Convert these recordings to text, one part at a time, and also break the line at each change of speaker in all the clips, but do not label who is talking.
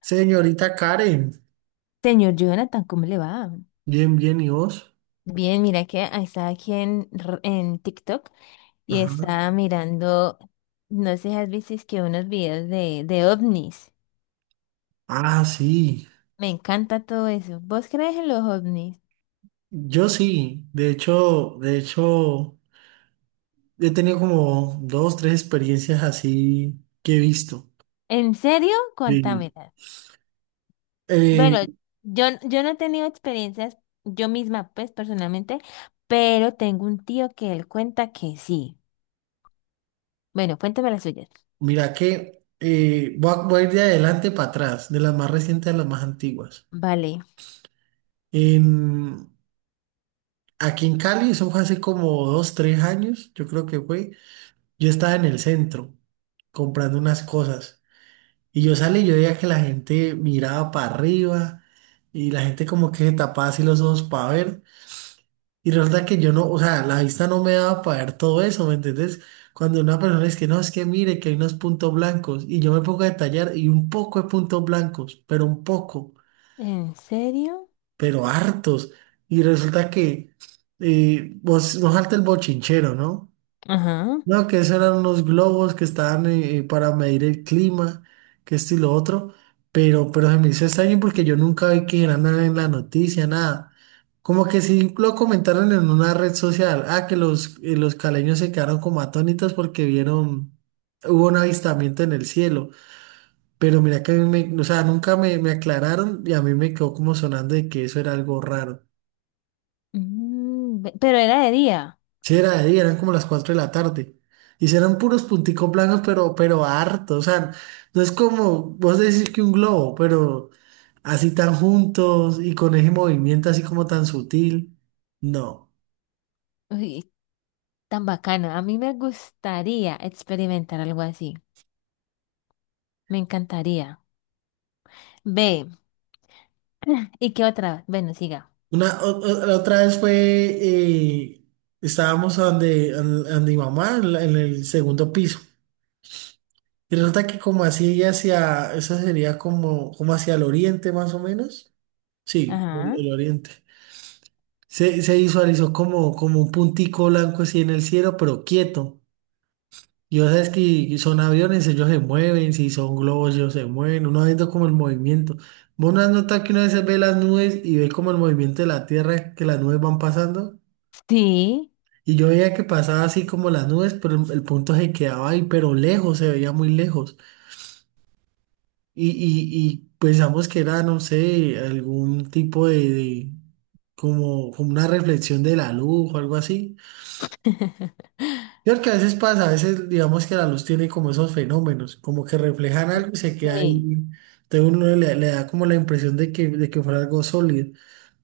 Señorita Karen,
Señor Jonathan, ¿cómo le va?
bien, bien, ¿y vos?
Bien, mira que ahí estaba aquí en TikTok y
Ajá.
estaba mirando, no sé si has visto es que unos videos de ovnis.
Ah, sí,
Me encanta todo eso. ¿Vos crees en los ovnis?
yo sí, de hecho, he tenido como dos, tres experiencias así que he visto.
¿En serio? Cuéntame.
Sí. Eh,
Bueno, yo no he tenido experiencias yo misma, pues personalmente, pero tengo un tío que él cuenta que sí. Bueno, cuéntame las suyas.
Mira que voy a ir de adelante para atrás, de las más recientes a las más antiguas.
Vale.
En, Aquí en Cali, eso fue hace como dos, tres años, yo creo que fue. Yo estaba en el centro comprando unas cosas. Y yo salí y yo veía que la gente miraba para arriba y la gente como que se tapaba así los ojos para ver. Y resulta que yo no, o sea, la vista no me daba para ver todo eso, ¿me entendés? Cuando una persona es que no, es que mire que hay unos puntos blancos y yo me pongo a detallar y un poco de puntos blancos, pero un poco,
¿En serio?
pero hartos. Y resulta que vos salta el bochinchero, ¿no?
Ajá.
No, que esos eran unos globos que estaban para medir el clima, que esto y lo otro, pero se me hizo extraño porque yo nunca vi que era nada en la noticia, nada. Como que sí lo comentaron en una red social. Ah, que los caleños se quedaron como atónitos porque vieron, hubo un avistamiento en el cielo, pero mira que a mí me, o sea, nunca me aclararon y a mí me quedó como sonando de que eso era algo raro.
Mm, pero era de día.
Sí, era de día, eran como las 4 de la tarde. Y sí eran puros punticos blancos, pero harto. O sea, no es como vos decís que un globo, pero así tan juntos y con ese movimiento así como tan sutil. No.
Uy, tan bacano. A mí me gustaría experimentar algo así. Me encantaría. Ve, ¿y qué otra? Bueno, siga.
La otra vez fue, eh, estábamos donde, ande mi mamá, en el segundo piso. Y resulta que como así hacia, eso sería como, como hacia el oriente más o menos. Sí, el
Ajá.
el oriente. Se visualizó como, como un puntico blanco así en el cielo, pero quieto. Y vos sabes que son aviones, ellos se mueven, si son globos, ellos se mueven, uno va viendo como el movimiento. Vos no has notado que una vez ve las nubes y ve como el movimiento de la Tierra, que las nubes van pasando.
Sí.
Y yo veía que pasaba así como las nubes, pero el punto se quedaba ahí, pero lejos, se veía muy lejos. Y pensamos que era, no sé, algún tipo como, como una reflexión de la luz o algo así. Yo creo que a veces pasa, a veces digamos que la luz tiene como esos fenómenos, como que reflejan algo y se queda ahí.
Sí.
Entonces uno le da como la impresión de que fuera algo sólido.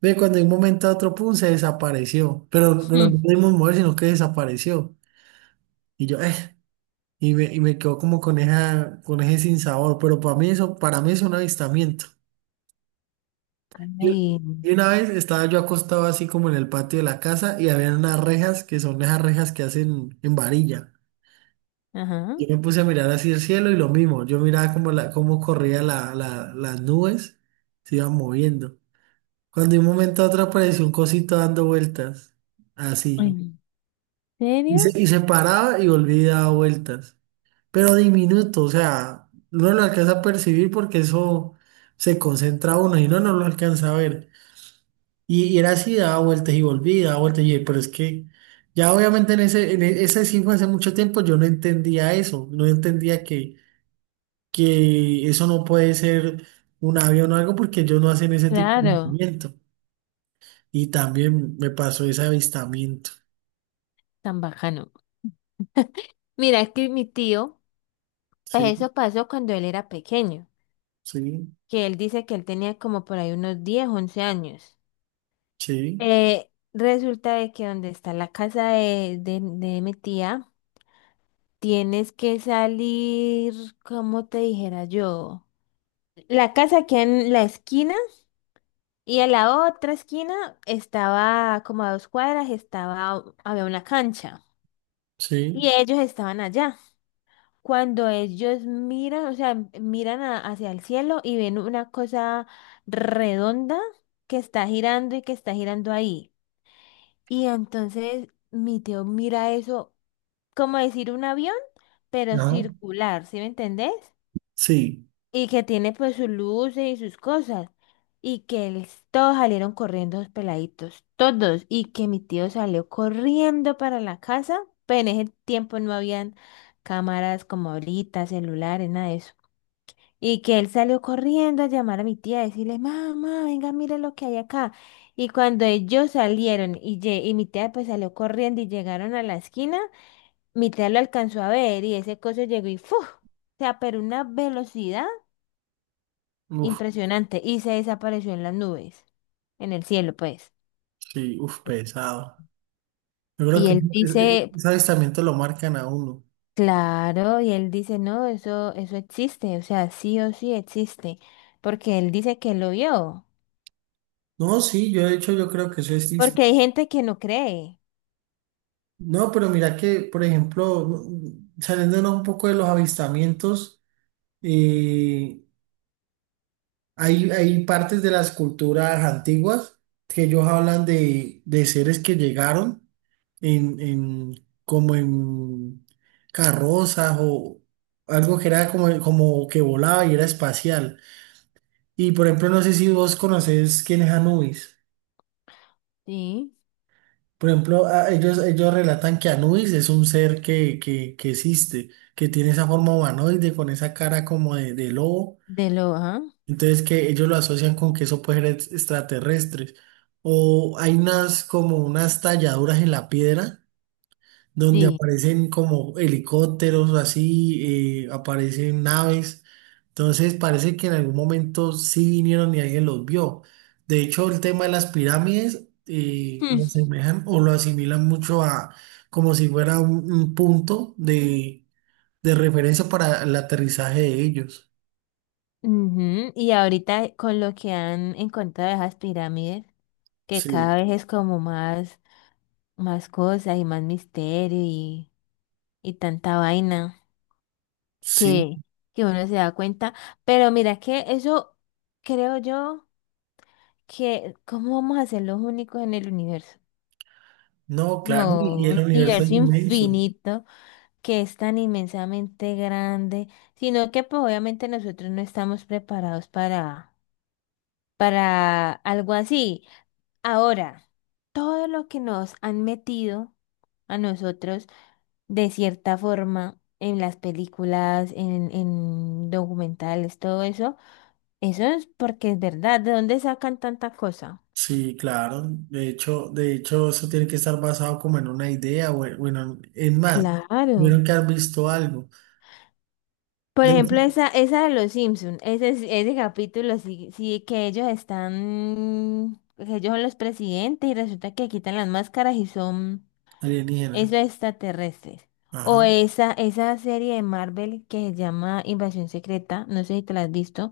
Ve, cuando de un momento a otro, pum, se desapareció. Pero no
Hmm.
pudimos mover, sino que desapareció. Y yo, eh, y me quedo como con esa, con ese sinsabor. Pero para mí eso, para mí es un avistamiento. Yo-
Ay,
y una vez estaba yo acostado así como en el patio de la casa y había unas rejas que son esas rejas que hacen en varilla.
ajá.
Yo me puse a mirar hacia el cielo y lo mismo, yo miraba cómo, la- cómo corría las nubes, se iban moviendo. Cuando de un momento a otro apareció un cosito dando vueltas, así.
¿En serio?
Y se paraba y volvía y daba vueltas, pero diminuto, o sea, uno lo alcanza a percibir porque eso se concentra a uno y no, no lo alcanza a ver. Y era así, daba vueltas y volvía, daba vueltas y pero es que... Ya obviamente en ese, ese sí fue hace mucho tiempo, yo no entendía eso, no entendía que eso no puede ser un avión o algo porque ellos no hacen ese tipo de
Claro,
movimiento. Y también me pasó ese avistamiento.
tan bacano. Mira, es que mi tío, pues
Sí,
eso pasó cuando él era pequeño,
sí,
que él dice que él tenía como por ahí unos 10 u 11 años.
sí,
Resulta de que donde está la casa de mi tía, tienes que salir, como te dijera yo. La casa queda en la esquina y a la otra esquina estaba como a dos cuadras, estaba, había una cancha y
sí,
ellos estaban allá. Cuando ellos miran, o sea, hacia el cielo y ven una cosa redonda que está girando y que está girando ahí. Y entonces mi tío mira eso como decir un avión, pero
ajá,
circular, ¿sí me entendés?
sí,
Y que tiene pues sus luces y sus cosas. Todos salieron corriendo los peladitos, todos. Y que mi tío salió corriendo para la casa, pero en ese tiempo no habían cámaras como ahorita, celulares, nada de eso. Y que él salió corriendo a llamar a mi tía, a decirle, mamá, venga, mire lo que hay acá. Y cuando ellos y mi tía pues salió corriendo y llegaron a la esquina, mi tía lo alcanzó a ver y ese coso llegó y ¡fu! O sea, pero una velocidad.
uf,
Impresionante. Y se desapareció en las nubes, en el cielo, pues.
sí, uf, pesado. Yo creo
Y
que
él
ese,
dice,
ese avistamiento lo marcan a uno.
claro, y él dice, no, eso existe, o sea, sí o sí existe, porque él dice que lo vio,
No, sí, yo de hecho yo creo que eso existe.
porque hay gente que no cree,
No, pero mira que, por ejemplo, no- saliéndonos un poco de los avistamientos, eh, hay, hay partes de las culturas antiguas que ellos hablan de seres que llegaron en, en- como en carrozas o algo que era como, como que volaba y era espacial. Y por ejemplo, no sé si vos conocés quién es Anubis.
sí,
Por ejemplo, ellos relatan que Anubis es un ser que existe, que tiene esa forma humanoide con esa cara como de lobo.
de lo, ajá,
Entonces que ellos lo asocian con que eso puede ser extraterrestres. O hay unas como unas talladuras en la piedra donde
sí.
aparecen como helicópteros así, aparecen naves. Entonces parece que en algún momento sí vinieron y alguien los vio. De hecho, el tema de las pirámides
Hmm.
lo asemejan o lo asimilan mucho a como si fuera un punto de referencia para el aterrizaje de ellos.
Ujú, y ahorita con lo que han encontrado de esas pirámides, que cada
Sí,
vez es como más, más cosas y más misterio y tanta vaina.
sí.
que, que uno se da cuenta. Pero mira que eso creo yo que, ¿cómo vamos a ser los únicos en el universo?
No, claro,
No,
y el
un
universo es
universo
inmenso.
infinito que es tan inmensamente grande, sino que pues obviamente nosotros no estamos preparados para algo así. Ahora, todo lo que nos han metido a nosotros de cierta forma en las películas, en documentales, todo eso. Eso es porque es verdad. ¿De dónde sacan tanta cosa?
Sí, claro. De hecho, eso tiene que estar basado como en una idea, o en- bueno, es más,
Claro.
tuvieron que haber visto algo
Por
de
ejemplo,
hecho,
esa de los Simpson, ese capítulo sí, sí que ellos están, que ellos son los presidentes y resulta que quitan las máscaras y son
alienígena.
esos extraterrestres. O
Ajá.
esa serie de Marvel que se llama Invasión Secreta, no sé si te la has visto,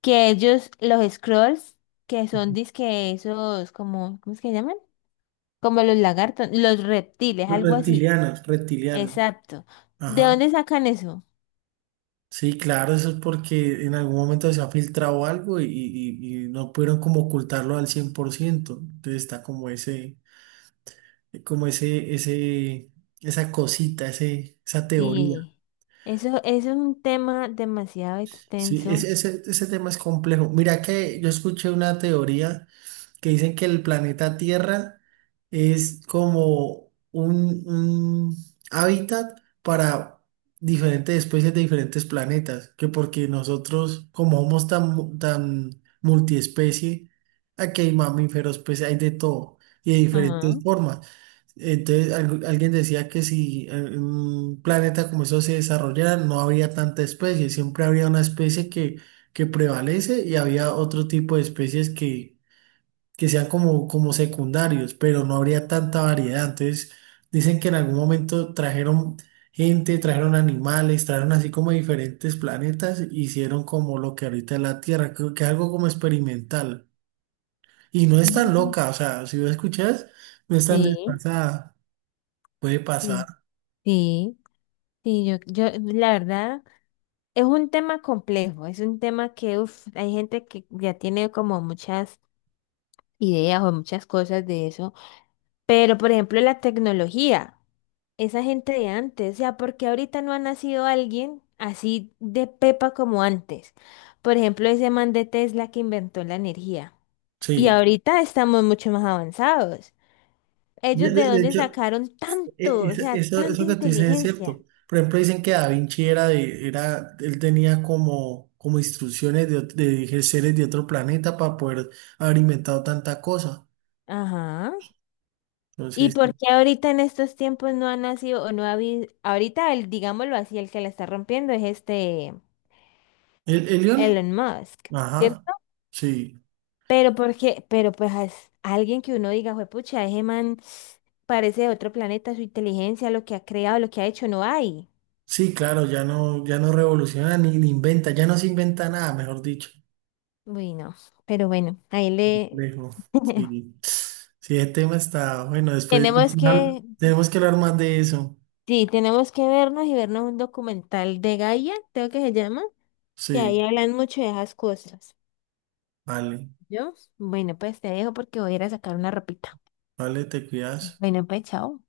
que ellos, los Skrulls, que son
Ujú.
disque esos como, ¿cómo es que llaman? Como los lagartos, los reptiles,
Los
algo así.
Reptilianos, reptilianos.
Exacto. ¿De
Ajá.
dónde sacan eso?
Sí, claro, eso es porque en algún momento se ha filtrado algo y no pudieron como ocultarlo al 100%. Entonces está como ese, como ese, ese, esa cosita, ese, esa teoría.
Sí. Eso es un tema demasiado
Sí,
extenso.
ese tema es complejo. Mira que yo escuché una teoría que dicen que el planeta Tierra es como un hábitat para diferentes especies de diferentes planetas, que porque nosotros, como somos tan, tan multiespecie, aquí hay mamíferos, pues hay de todo y de
Ajá.
diferentes formas. Entonces, alguien decía que si un planeta como eso se desarrollara, no habría tanta especie, siempre habría una especie que prevalece y había otro tipo de especies que sean como, como secundarios, pero no habría tanta variedad. Entonces, dicen que en algún momento trajeron gente, trajeron animales, trajeron así como diferentes planetas, e hicieron como lo que ahorita es la Tierra, creo que algo como experimental. Y no es tan
Ujú.
loca, o sea, si lo escuchas, no es tan
Sí,
desfasada, puede pasar.
sí, sí, sí, la verdad, es un tema complejo, es un tema que, uf, hay gente que ya tiene esa gente de antes, o sea, porque ahorita no ha nacido alguien así de pepa como antes. Por ejemplo, ese man de Tesla que inventó la energía. Y
Sí,
ahorita estamos mucho más avanzados. ¿Ellos de
de
dónde
hecho,
sacaron
e-
tanto, o
es-
sea,
eso,
tanta
eso que tú dices es
inteligencia?
cierto. Por ejemplo, dicen que Da Vinci era él tenía como, como instrucciones de seres de otro planeta para poder haber inventado tanta cosa.
Ajá. ¿Y
Entonces,
por qué ahorita en estos tiempos no ha nacido o no ha habido? Ahorita, el, digámoslo así, el que la está rompiendo es este
el león,
Elon Musk.
ajá,
¿Cierto?
sí,
Pero porque, pero pues as- alguien que uno diga, juepucha, ese man parece de otro planeta, su inteligencia, lo que ha creado, lo que ha hecho, no hay.
sí, claro, ya no revoluciona ni inventa, ya no se inventa nada, mejor dicho.
Uy, no. Pero bueno, ahí le
Lejos, sí. Sí, el tema está, bueno, después
tenemos que,
tenemos que hablar más de eso.
sí, tenemos que vernos y vernos un documental de Gaia, creo que se llama, que ahí
Sí,
hablan mucho de esas cosas.
vale.
¿Yo? Bueno, pues te dejo porque voy a ir a sacar una ropita.
Vale, te cuidas.
Bueno, pues chao.